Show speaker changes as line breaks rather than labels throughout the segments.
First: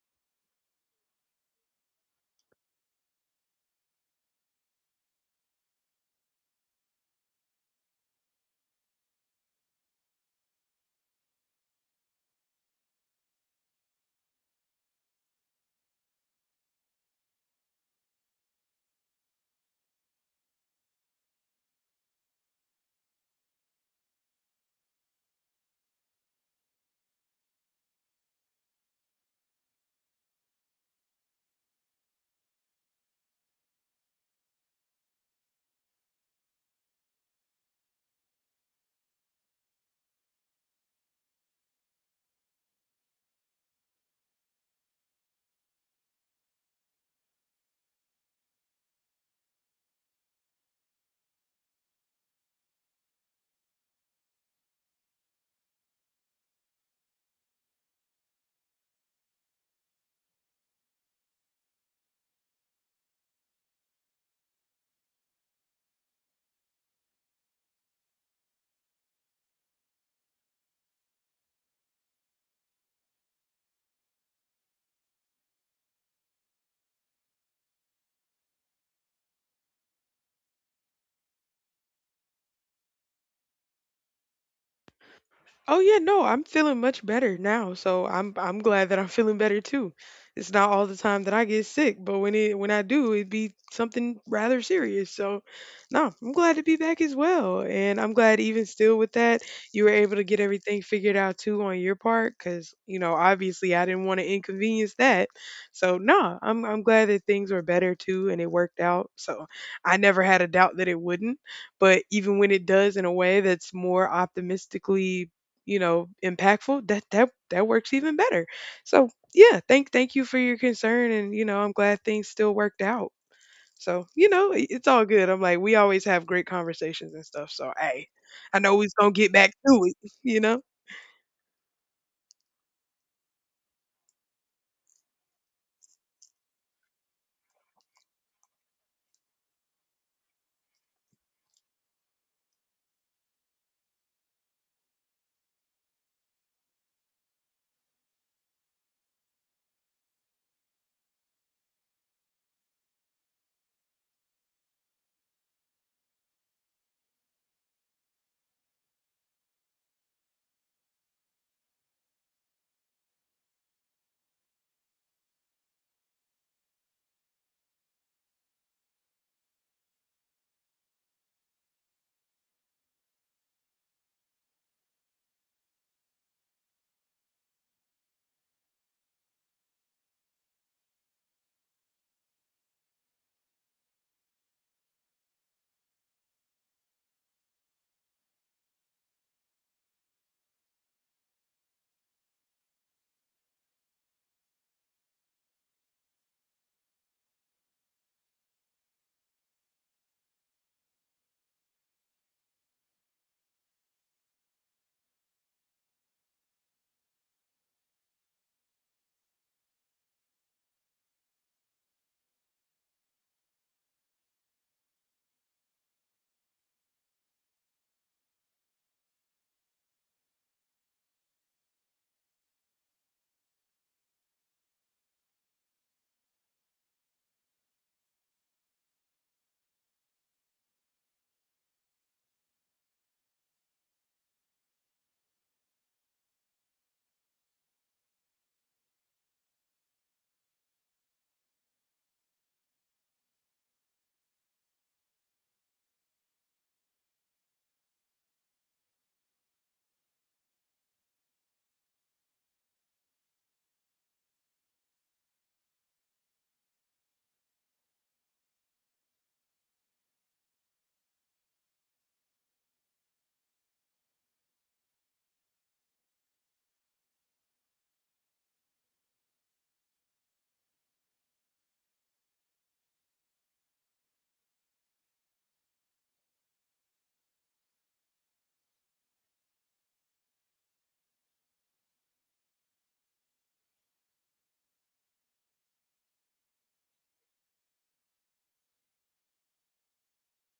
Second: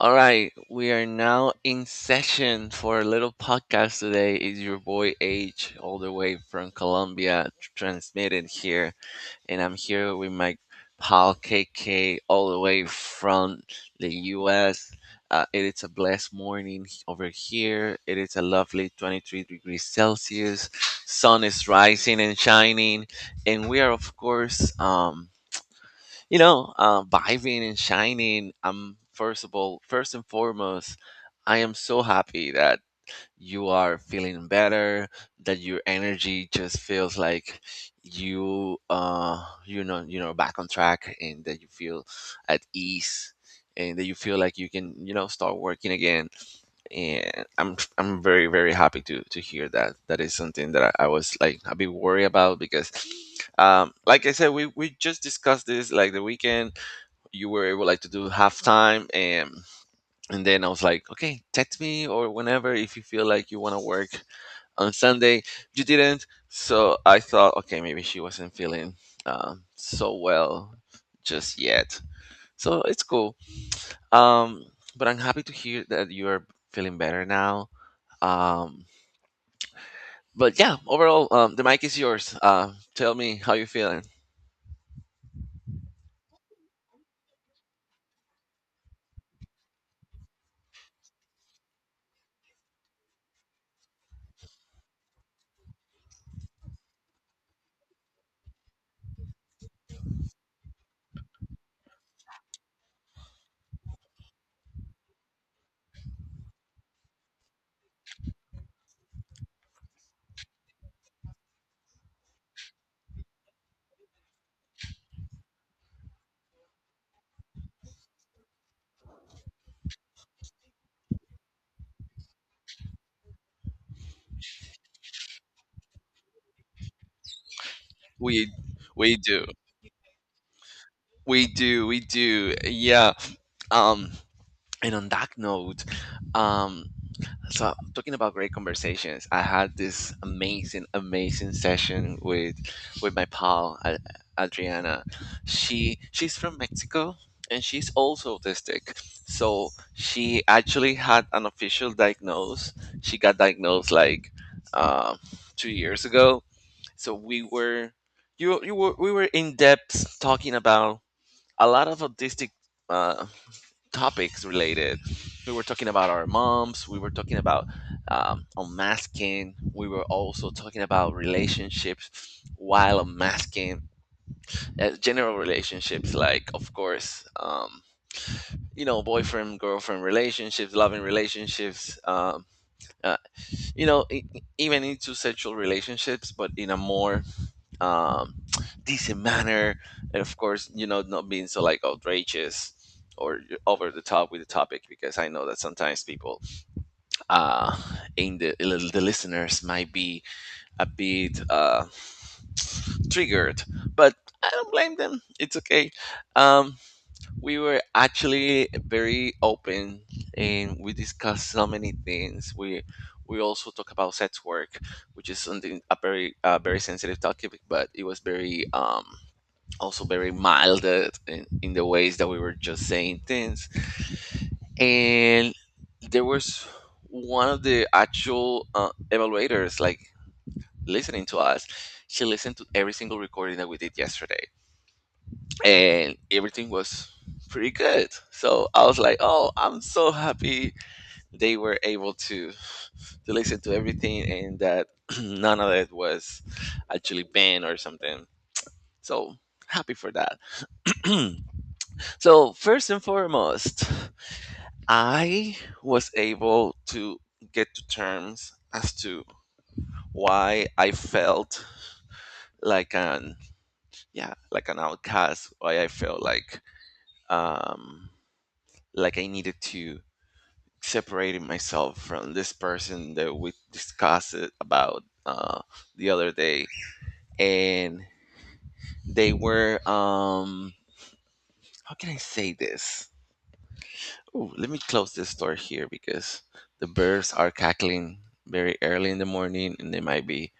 All right, we are now in session for a little podcast today. It's your boy H, all the way from Colombia, transmitted here, and I'm here with my pal KK, all the way from the U.S. It is a blessed morning over here. It is a lovely 23 degrees Celsius. Sun is rising and shining, and we are of course vibing and shining. I'm first of all, first and foremost, I am so happy that you are feeling better, that your energy just feels like you you know back on track, and that you feel at ease, and that you feel like you can, you know, start working again. And I'm very, very happy to hear that. That is something that I was like a bit worried about, because like I said, we just discussed this like the weekend. You were able like to do halftime, and then I was like, okay, text me or whenever if you feel like you want to work on Sunday. You didn't, so I thought, okay, maybe she wasn't feeling, so well, just yet. So it's cool. Um, but I'm happy to hear that you are feeling better now. Um, but yeah, overall, the mic is yours. Tell me how you're feeling.
Oh yeah, no, I'm feeling much better now, so I'm glad that I'm feeling better too. It's not all the time that I get sick, but when I do, it'd be something rather serious. So, no, I'm glad to be back as well, and I'm glad even still with that, you were able to get everything figured out too on your part, because you know obviously I didn't want to inconvenience that. So, no, I'm glad that things were better too, and it worked out. So, I never had a doubt that it wouldn't, but even when it does in a way that's more optimistically impactful, that works even better. So yeah, thank you for your concern, and you know, I'm glad things still worked out. So you know, it's all good. I'm like, we always have great conversations and stuff. So hey,
We
I know we's gonna
we
get
do,
back to it. You know,
we do. Yeah. Um, and on that note, um, so, talking about great conversations, I had this amazing, amazing session with my pal Adriana. She's from Mexico, and she's also autistic. So she actually had an official diagnosis. She got diagnosed like, uh, 2 years ago. So we were, you were we were in depth talking about a lot of autistic uh, topics related. We were talking about our moms. We were talking about, unmasking. We were also talking about relationships while unmasking. General relationships, like, of course, you know, boyfriend, girlfriend relationships, loving relationships, uh, you know, even into sexual relationships, but in a more, um, decent manner, and of course, you know, not being so like outrageous or over the top with the topic, because I know that sometimes people, uh, in the listeners, might be a bit triggered, but I don't blame them. It's okay. Um, we were actually very open, and we discussed so many things. We also talk about sex work, which is something a very very sensitive topic, but it was very, also very mild, in the ways that we were just saying things. And there was one of the actual evaluators like listening to us. She listened to every single recording that we did yesterday, and everything was pretty good. So I was like, "Oh, I'm so happy they were able to listen to everything, and that none of it was actually banned or something." So happy for that. So, first and foremost, I was able to get to terms as to why I felt like like an outcast, why I felt like, um like I needed to separate myself from this person that we discussed it about the other day, and they were, how can I say this? Ooh, let me close this door here because the birds are cackling very early in the morning and they might be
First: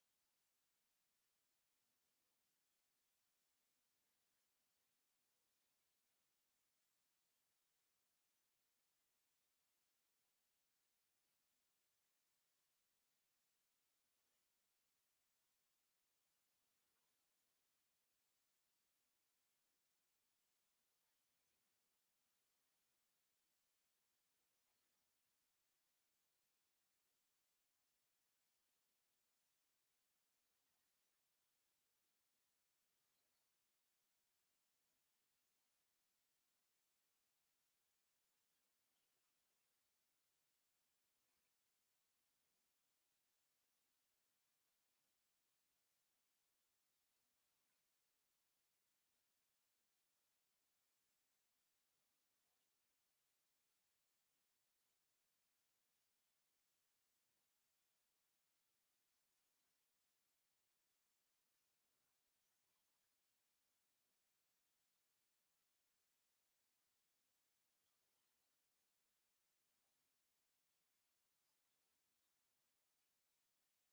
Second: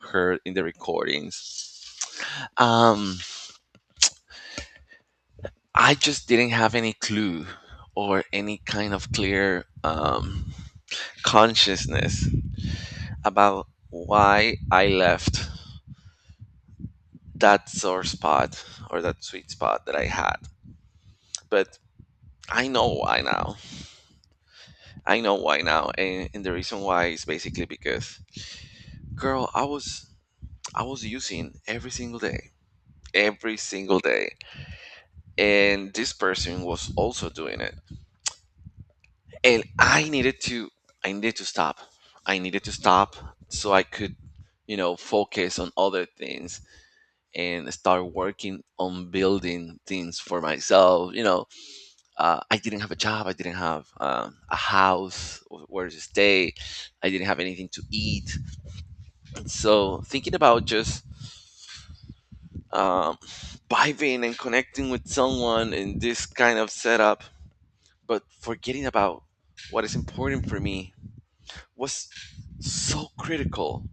heard in the recordings. Um, I just didn't have any clue or any kind of clear, consciousness about why I left that sore spot or that sweet spot that I had. But I know why now. I know why now. And the reason why is basically because, girl, I was using every single day, every single day. And this person was also doing it. And I needed to stop. I needed to stop so I could, you know, focus on other things and start working on building things for myself. You know, I didn't have a job. I didn't have, a house where to stay. I didn't have anything to eat. So thinking about just, um, vibing and connecting with someone in this kind of setup, but forgetting about what is important for me was so critical.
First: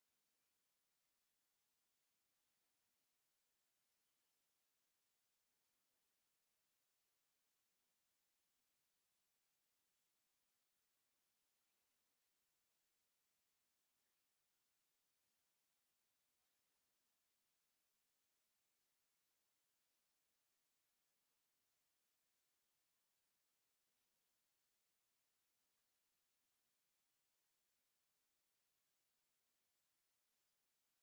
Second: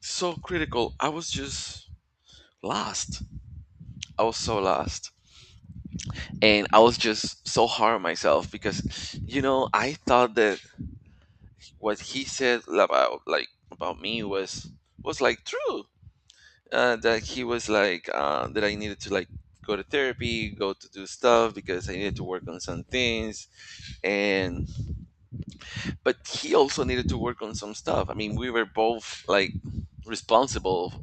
So critical. I was just lost. I was so lost. And I was just so hard on myself because, you know, I thought that what he said about about me was like true. That he was like, that I needed to like go to therapy, go to do stuff because I needed to work on some things, and but he also needed to work on some stuff. I mean, we were both like responsible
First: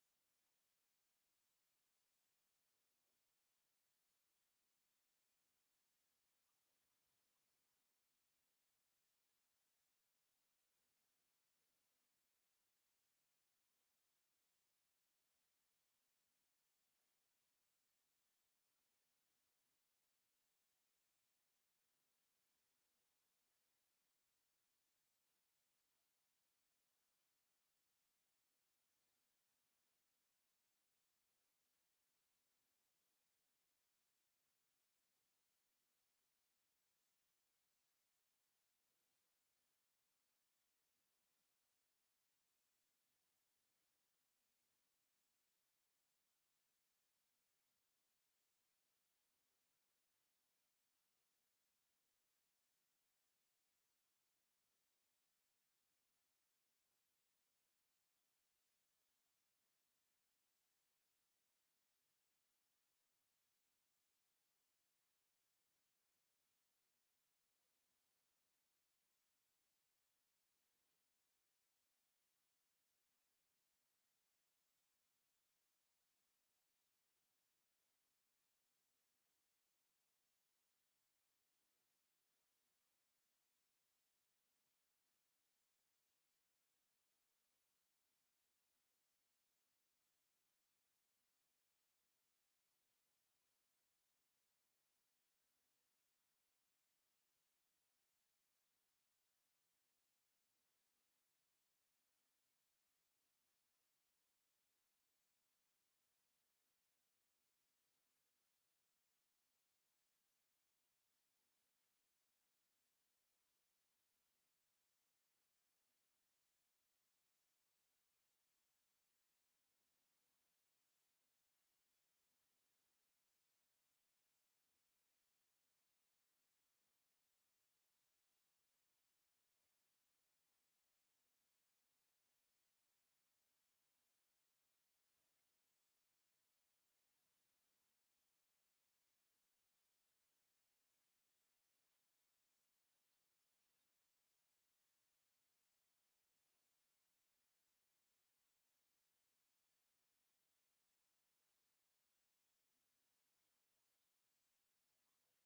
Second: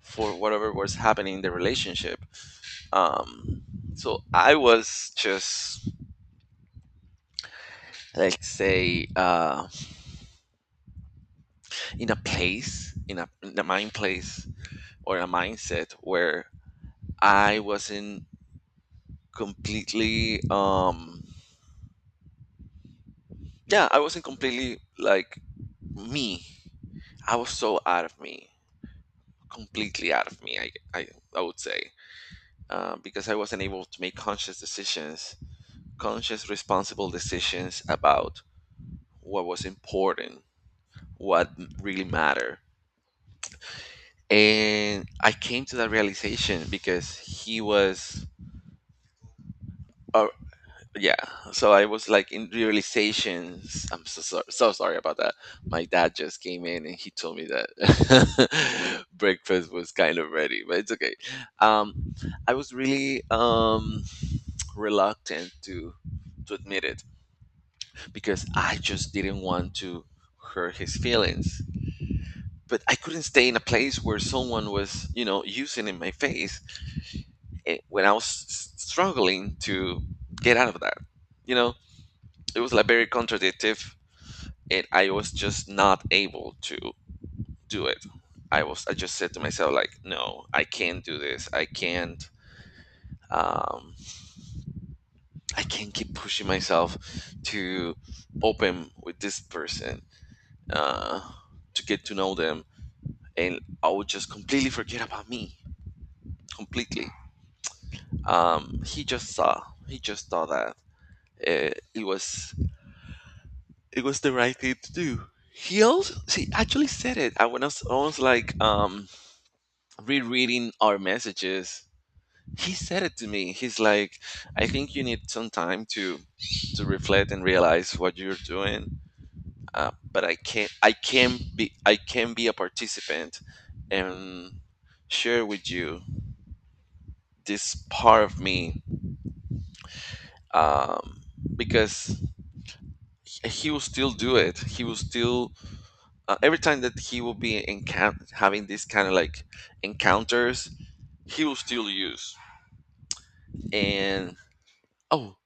for whatever was happening in the relationship. Um, so I was just, let's say, in a place, in a mind place or a mindset where I wasn't completely, yeah, I wasn't completely like me. I was so out of me, completely out of me. I, I would say, because I wasn't able to make conscious decisions, conscious, responsible decisions about what was important, what really mattered. And I came to that realization because he was. Yeah, so I was like in realizations. I'm so, so, so sorry about that. My dad just came in and he told me that breakfast was kind of ready, but it's okay. um I was really, reluctant to admit it because I just didn't want to hurt his feelings, but I couldn't stay in a place where someone was, you know, using in my face, when I was struggling to get out of that, you know. It was like very contradictory, and I was just not able to do it. I just said to myself like, no, I can't do this. I can't, um, I can't keep pushing myself to open with this person, uh, to get to know them, and I would just completely forget about me completely. Um, he just saw he just saw that, uh, it was it was the right thing to do. He actually said it. I was like, rereading our messages. He said it to me. He's like, I think you need some time to reflect and realize what you're doing, but I can't I can be, a participant and share with you this part of me, um, because he will still do it. He will still Every time that he will be encounter having this kind of like encounters, he will still use. And, oh,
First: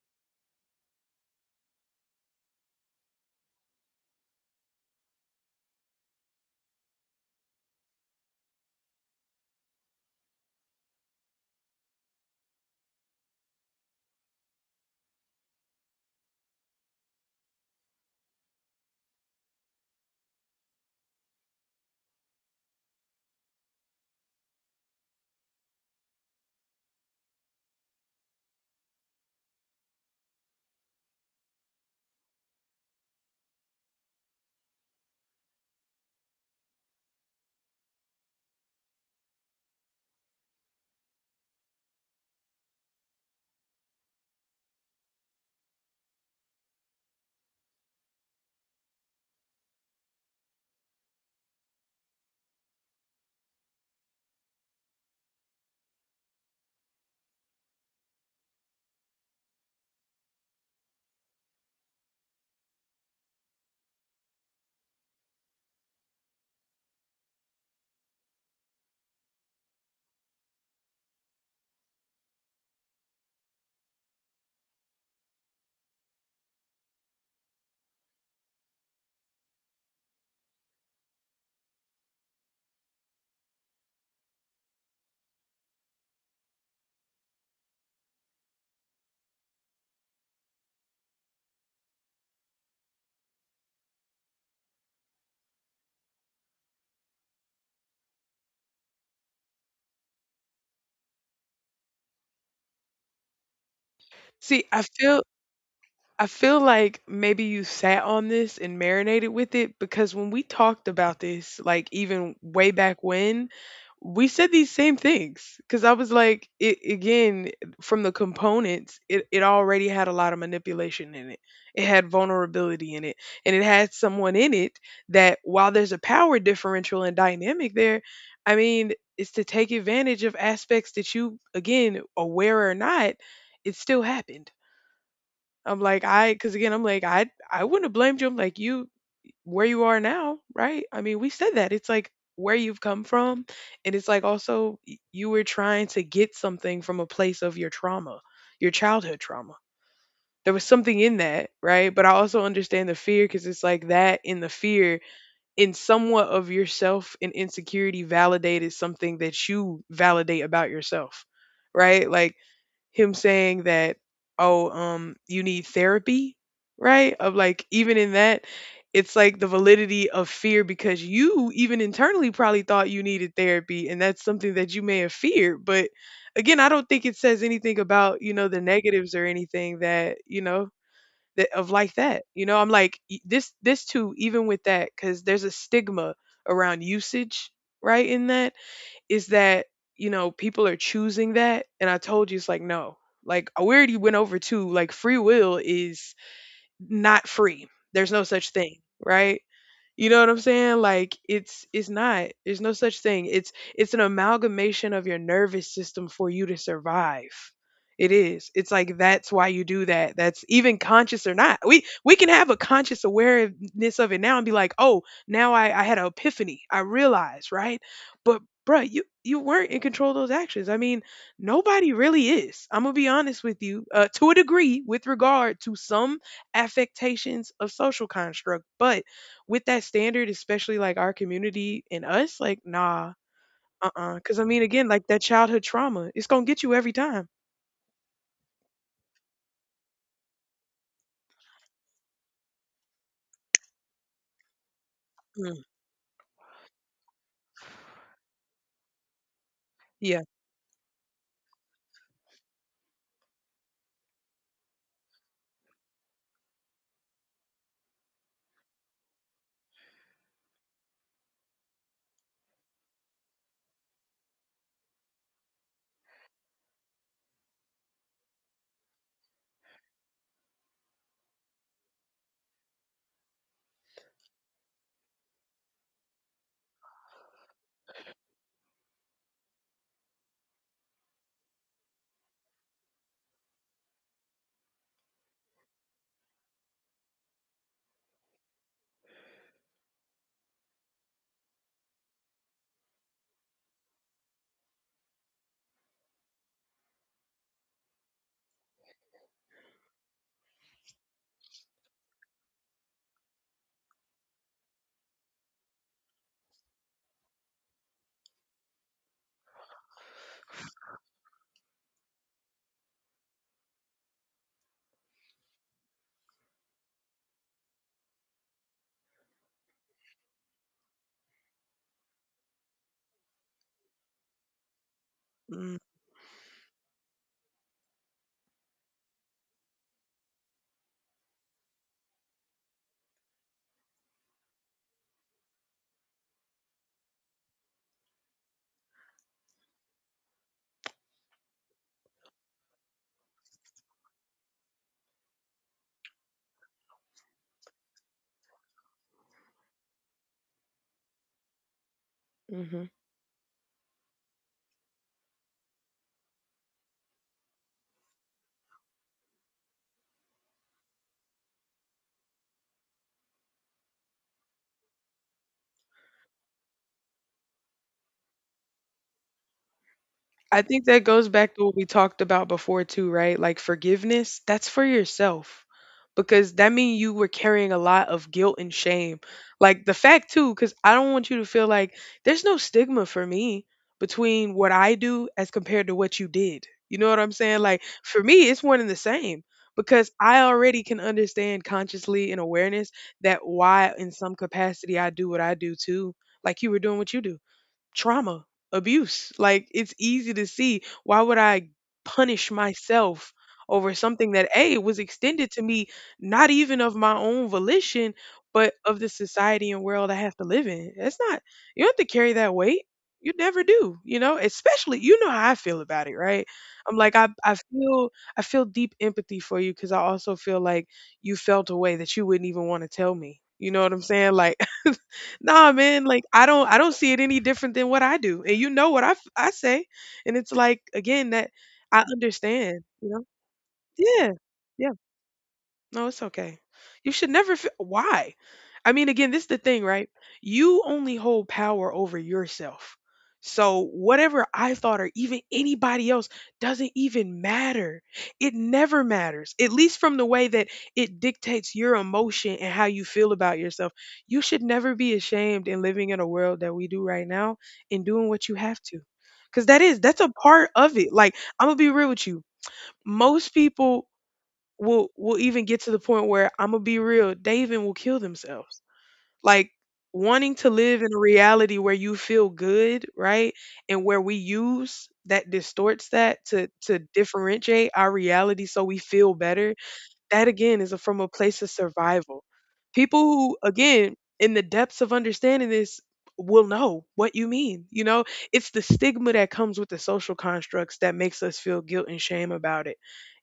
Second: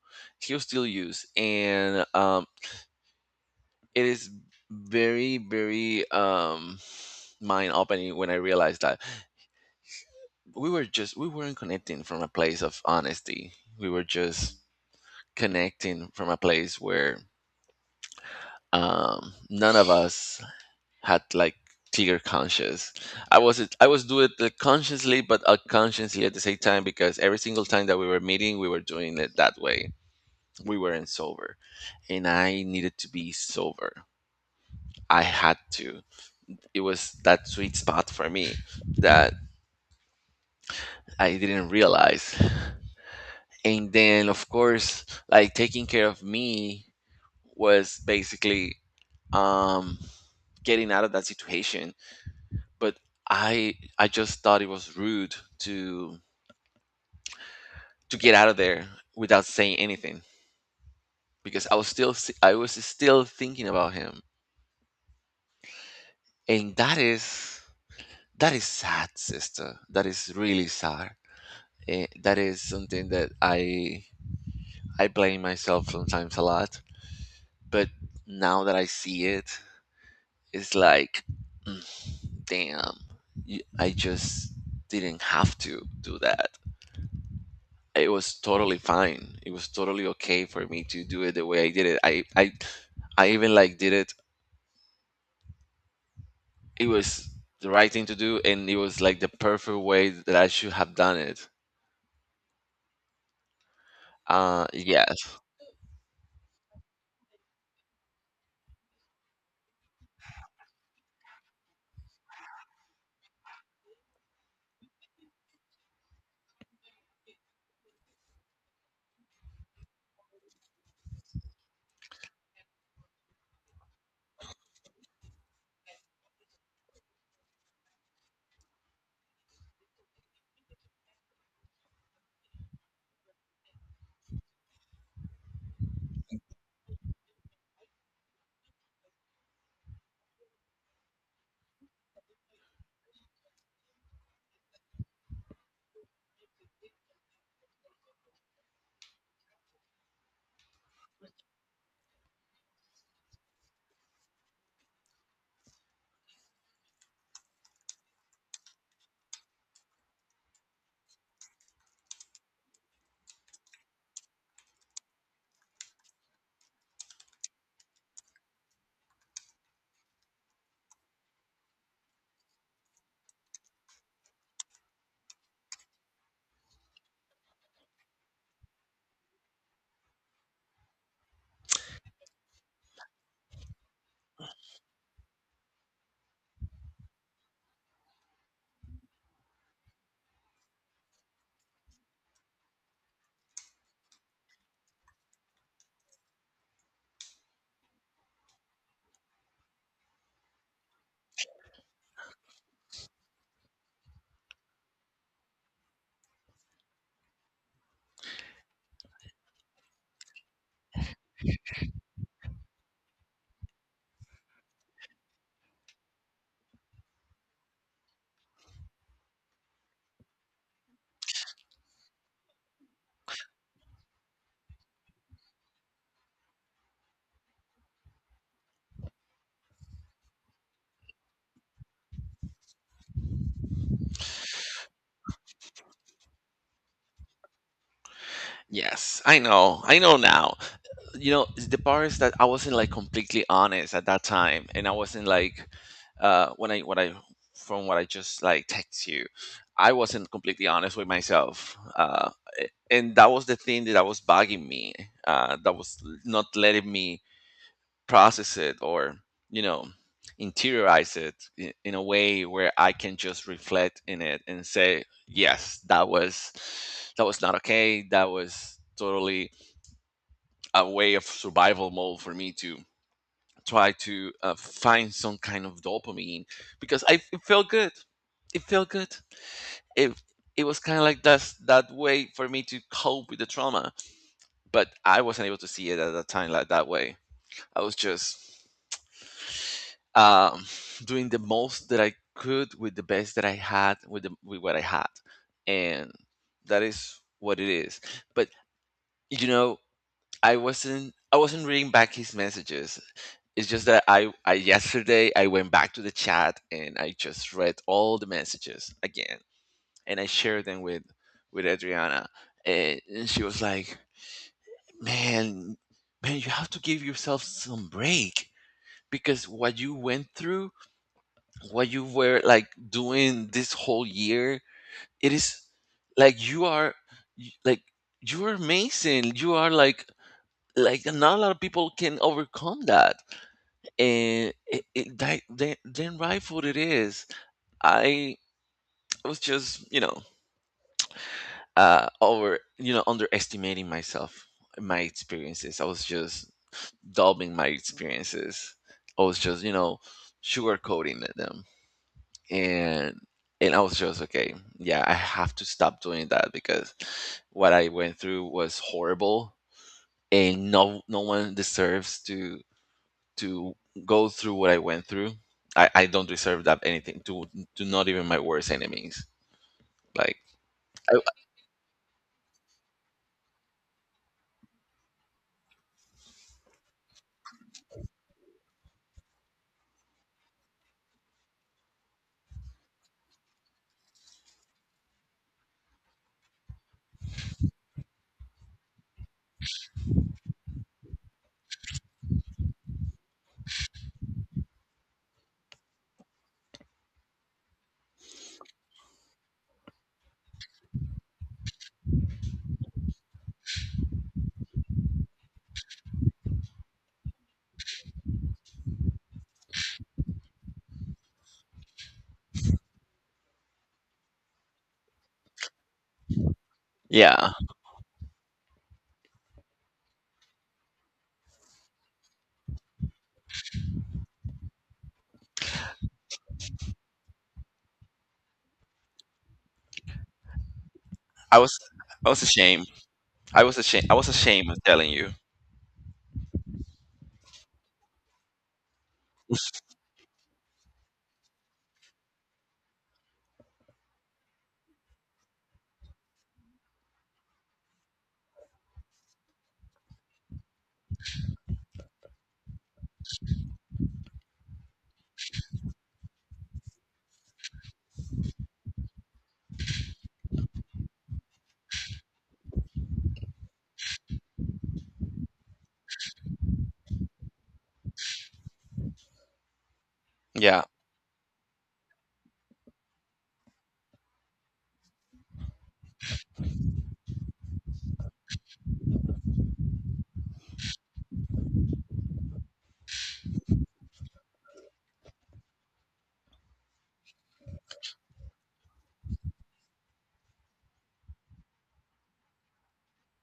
he'll still use, and, it is very, very, mind opening when I realized that we weren't connecting from a place of honesty. We were just connecting from a place where, none of us had like clear conscience. I was doing it like, consciously, but unconsciously at the same time, because every single time that we were meeting, we were doing it that way. We weren't sober, and I needed to be sober I had to. It was that sweet spot for me that I didn't realize. And then, of course, like taking care of me was basically, um, getting out of that situation. But I just thought it was rude to get out of there without saying anything, because I was still, I was still thinking about him. And that is, that is sad, sister. That is really sad. That is something that I blame myself sometimes a lot, but now that I see it, it's like, "Mm, damn, I just didn't have to do that. It was totally fine. It was totally okay for me to do it the way I did it. I even like did it. It was the right thing to do, and it was like the perfect way that I should have done it."
see,
Yes,
I feel like maybe you sat on this and marinated with it because when we talked about this, like even way back when, we said these same things. Because I was like, it again from the components, it already had a lot of manipulation in it. It had vulnerability in it, and it had someone in it that while there's a power differential and dynamic there, I mean, it's to take advantage of aspects that you, again, aware or not, it still happened. I'm like, I, because again, I'm like, I wouldn't have blamed you. I'm like, you, where you are now, right? I mean, we said that. It's like where you've come from. And it's like also you were trying to get something from a place of your trauma, your childhood trauma. There was something in that, right? But I also understand the fear because it's like that in the fear, in somewhat of yourself and insecurity, validated something that you validate about yourself, right? Like, him saying that, oh, you need therapy, right? Of like, even in that, it's like the validity of fear because you even internally probably thought you needed therapy and that's something that you may have feared. But again, I don't think it says anything about, you know, the negatives or anything that, you know, that of like that. You know, I'm like this too, even with that, because there's a stigma around usage, right? In that is that you know people are choosing that and I told you it's like no like we already went over to like free will is not free, there's no such thing, right? You know what I'm saying? Like it's not. There's no such thing. It's an amalgamation of your nervous system for you to survive. It is. It's like that's why you do that. That's even conscious or not. We can have a conscious awareness of it now and be like, oh, now I had an epiphany. I realized, right? But bruh, you weren't in control of those actions. I mean, nobody really is. I'm gonna be honest with you, to a degree, with regard to some affectations of social construct, but with that standard, especially like our community and us, like, nah, uh-uh. Because I mean, again, like that childhood trauma, it's gonna get you every time.
yes, I know now. You know, the part is that I wasn't like completely honest at that time, and I wasn't like,
Mm,
when I from what I just like text you, I
yeah.
wasn't completely honest with myself. And that was the thing that I was bugging me. That was not letting me process it or, you know, interiorize it, in a way where I can just reflect in it and say yes, that was, that was not okay. That was totally a way of survival mode for me to try to, find some kind of dopamine, because I it felt good. It felt good. It it was kind of like that's that way for me to cope with the trauma, but I wasn't able to see it at that time like that way. I was just, um, doing the most that I could with the best that I had, with with what I had, and that is what it is. But you know, I wasn't reading back his messages. It's just that I yesterday I went back to the chat and I just read all the messages again, and I shared them with Adriana, and she was like, "Man, man, you have to give yourself some break, because what you went through, what you were like doing this whole year, it is like you are, like you are amazing. You are like not a lot of people can overcome that." And then rightful it is. I was just, you know, over, you know, underestimating myself, my experiences. I was just dubbing my experiences. I was just, you know, sugarcoating them,
Mm-hmm.
and and I was just okay. Yeah, I have to stop doing that, because what I went through was horrible, and no one deserves to to go through what I went through. I don't deserve that, anything to not even my worst enemies. Like
I think that
I,
goes back to what we talked about before too, right? Like forgiveness, that's for yourself because that means you were carrying a lot of guilt and shame. Like the fact too, because I don't want you to feel like there's no stigma for me between what I do as compared to what you did. You know what I'm saying? Like for me, it's one and the same because I already can understand consciously and awareness that why in some capacity I do what I do too. Like you were doing what you do, trauma, abuse. Like it's easy to see why would I punish myself over something that A was extended to me not even of my own volition, but of the society and world I have to live in. That's not you don't have to carry that weight. You never do, you know, especially you know how I feel about it, right? I'm like
yeah,
I feel deep empathy for you cuz I also feel like you felt a way that you wouldn't even want to tell me. You know what I'm saying? Like Nah, man, like I don't see it any different than what I do. And you know what I I say. And it's like again that
I was
I
I was
understand,
ashamed.
you know?
I was ashamed. I was
Yeah.
ashamed of
Yeah.
telling you.
No, it's okay. You should never feel why? I mean, again, this is the thing, right? You only hold power over yourself. So whatever I thought or even anybody else doesn't even matter. It never matters. At least from the way that it dictates your emotion and how you feel about yourself. You should never be ashamed in living in a world that we do right now and doing what you have to. Cuz that is that's a part of it. Like, I'm going to be real with you. Most people will even get to the point where I'm gonna be real, they even will kill themselves. Like wanting to
Yeah,
live in a reality where you feel good, right? And where we use that distorts that to differentiate our reality so we feel better, that again is a, from a place of survival. People who, again, in the depths of understanding this, will know what you mean. You know, it's the stigma that comes with the social constructs that makes us feel guilt and shame about it.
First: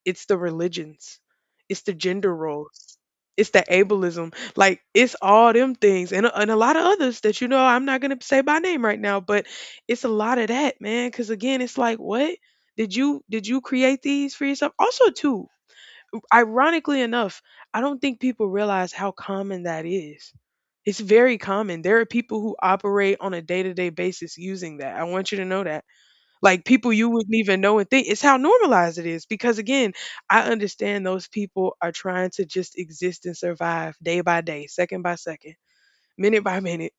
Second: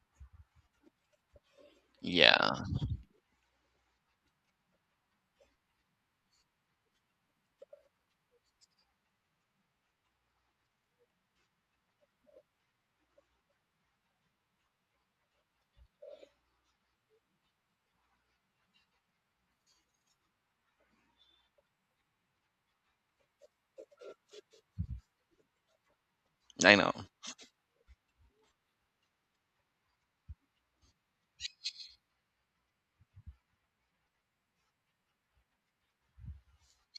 It's the religions, it's the gender
yeah,
roles, it's the ableism. Like, it's all them things and a lot of others that, you know, I'm not going to say by name right now, but it's a lot of that, man. Cause again, it's like, what? Did you create these for yourself? Also, too, ironically enough, I don't think people realize how common that is. It's very common. There are people who operate on a day to day basis using that. I want you to know that. Like
I know.
people you wouldn't even know and think. It's how normalized it is. Because again, I understand those people are trying to just exist and survive day by day, second by second, minute by minute.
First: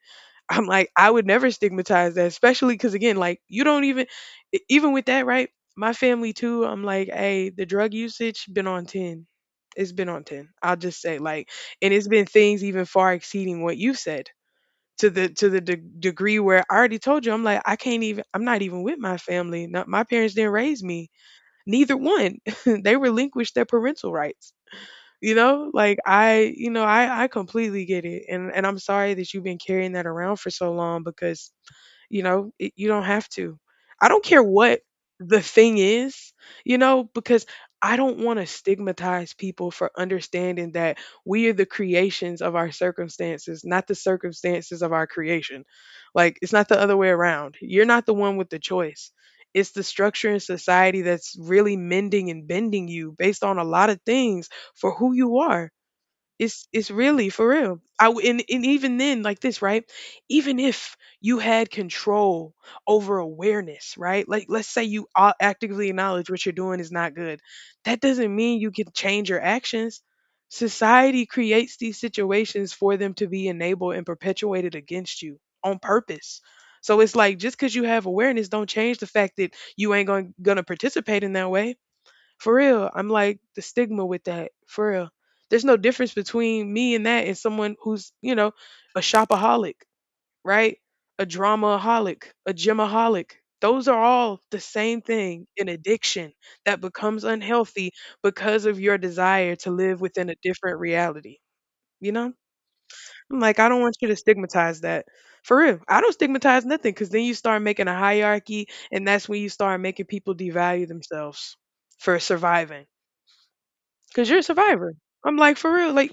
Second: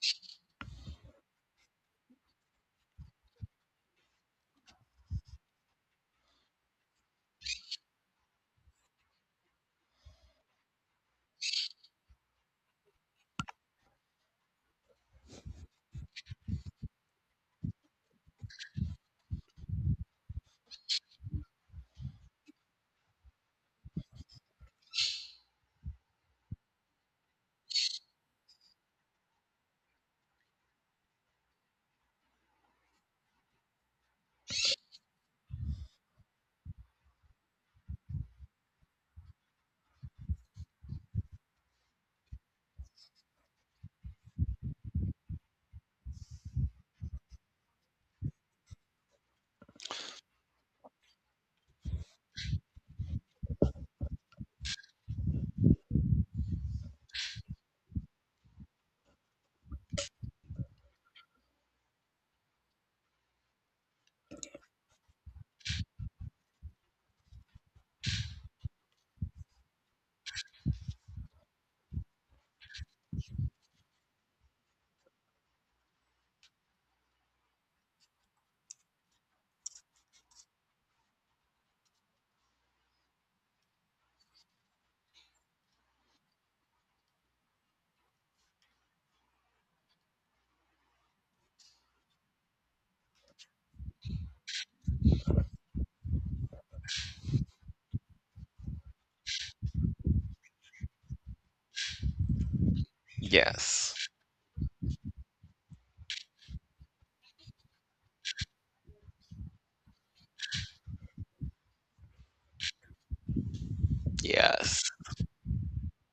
I'm like, I would never stigmatize that, especially because again, like you don't even, even with that, right? My family too. I'm like, hey, the drug usage been on ten. It's been on ten. I'll just say like, and it's been things even far exceeding what you said to the degree where I already told you. I'm like, I can't even. I'm not even with my family. Not, my parents didn't raise me. Neither one. They relinquished their parental rights, you know, like I, you know, I completely get it. And I'm sorry that you've been carrying that around for so long because you know, it, you don't have to. I don't care what the thing is, you know, because I don't want to stigmatize people for understanding that we are the creations of our circumstances, not the circumstances of our creation. Like, it's not the other way around. You're not the one with the choice. It's the structure in society that's really mending and bending you based on a lot of things for who you are. It's really for real. I and even then, like this, right? Even if you had control over awareness, right? Like let's say you actively acknowledge what you're doing is not good. That doesn't mean you can change your actions. Society creates these situations for them to be enabled and perpetuated against you on purpose. So it's like just because you have awareness, don't change the fact that you ain't going gonna participate in that way for real. I'm like the stigma with that. For real. There's no difference between me and that and someone who's, you know, a shopaholic, right? A dramaaholic, a gymaholic. Those are all the same thing, an addiction that becomes unhealthy because of your desire to live within a different reality. You know? I'm like, I don't
Yes,
want you to stigmatize that. For real. I don't stigmatize nothing because then you start making a hierarchy and that's when you start making people devalue themselves for surviving. Cause you're a
yes.
survivor. I'm like, for real. Like,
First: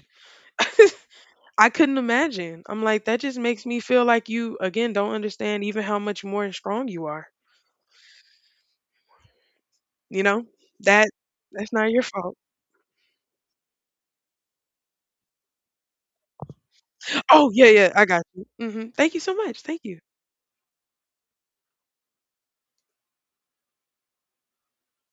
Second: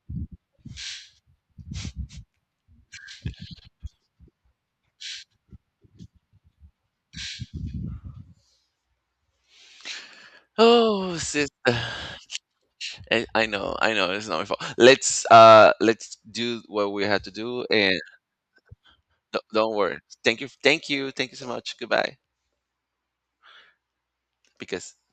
I couldn't imagine. I'm like, that just makes me feel like you, again, don't understand even how much more strong you are. You know? That
Oh, sister,
that's not your fault.
I know, I know. It's not my fault. Let's, let's do what we had to
Oh,
do,
yeah, yeah,
and
I got you. Hmm. Thank you so much.
don't
Thank
worry.
you.
Thank you, thank you, thank you so much. Goodbye, because